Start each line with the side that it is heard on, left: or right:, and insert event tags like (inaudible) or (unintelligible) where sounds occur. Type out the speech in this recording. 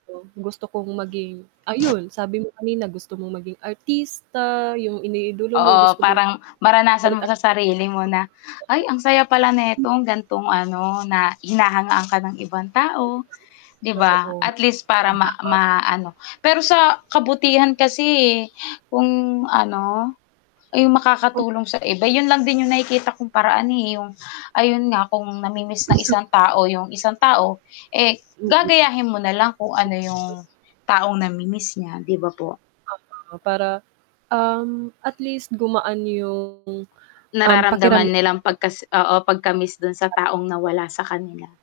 right: Oh. Gusto kong maging, ayon. Sabi mo kanina, gusto mong maging artista, yung iniidolo mo
left: Oo,
right: gusto mo
left: parang maranasan mo
right: (unintelligible)
left: sa sarili mo na "Ay ang saya pala netong gantong ano Na hinahangaan ka ng ibang tao", diba?
right: Totoo.
left: At least para ma
right: (unintelligible)
left: maano. Pero sa kabutihan kasi eh, kung ano Yung makakatulong sa iba 'yun lang din yung nakikita kong paraan eh, yung Ayun nga kung na-mi-miss ng
right: So
left: isang tao yung isang tao, eh,
right: Mm.
left: gagayahin mo na lang kung ano yung taong na-mi-miss niya 'di ba po?
right: (unintelligible) Para um, at least gumaan yung um, pakiram
left: Nararamdaman nilang pagkas oo pagka-miss dun sa taong nawala sa kanila.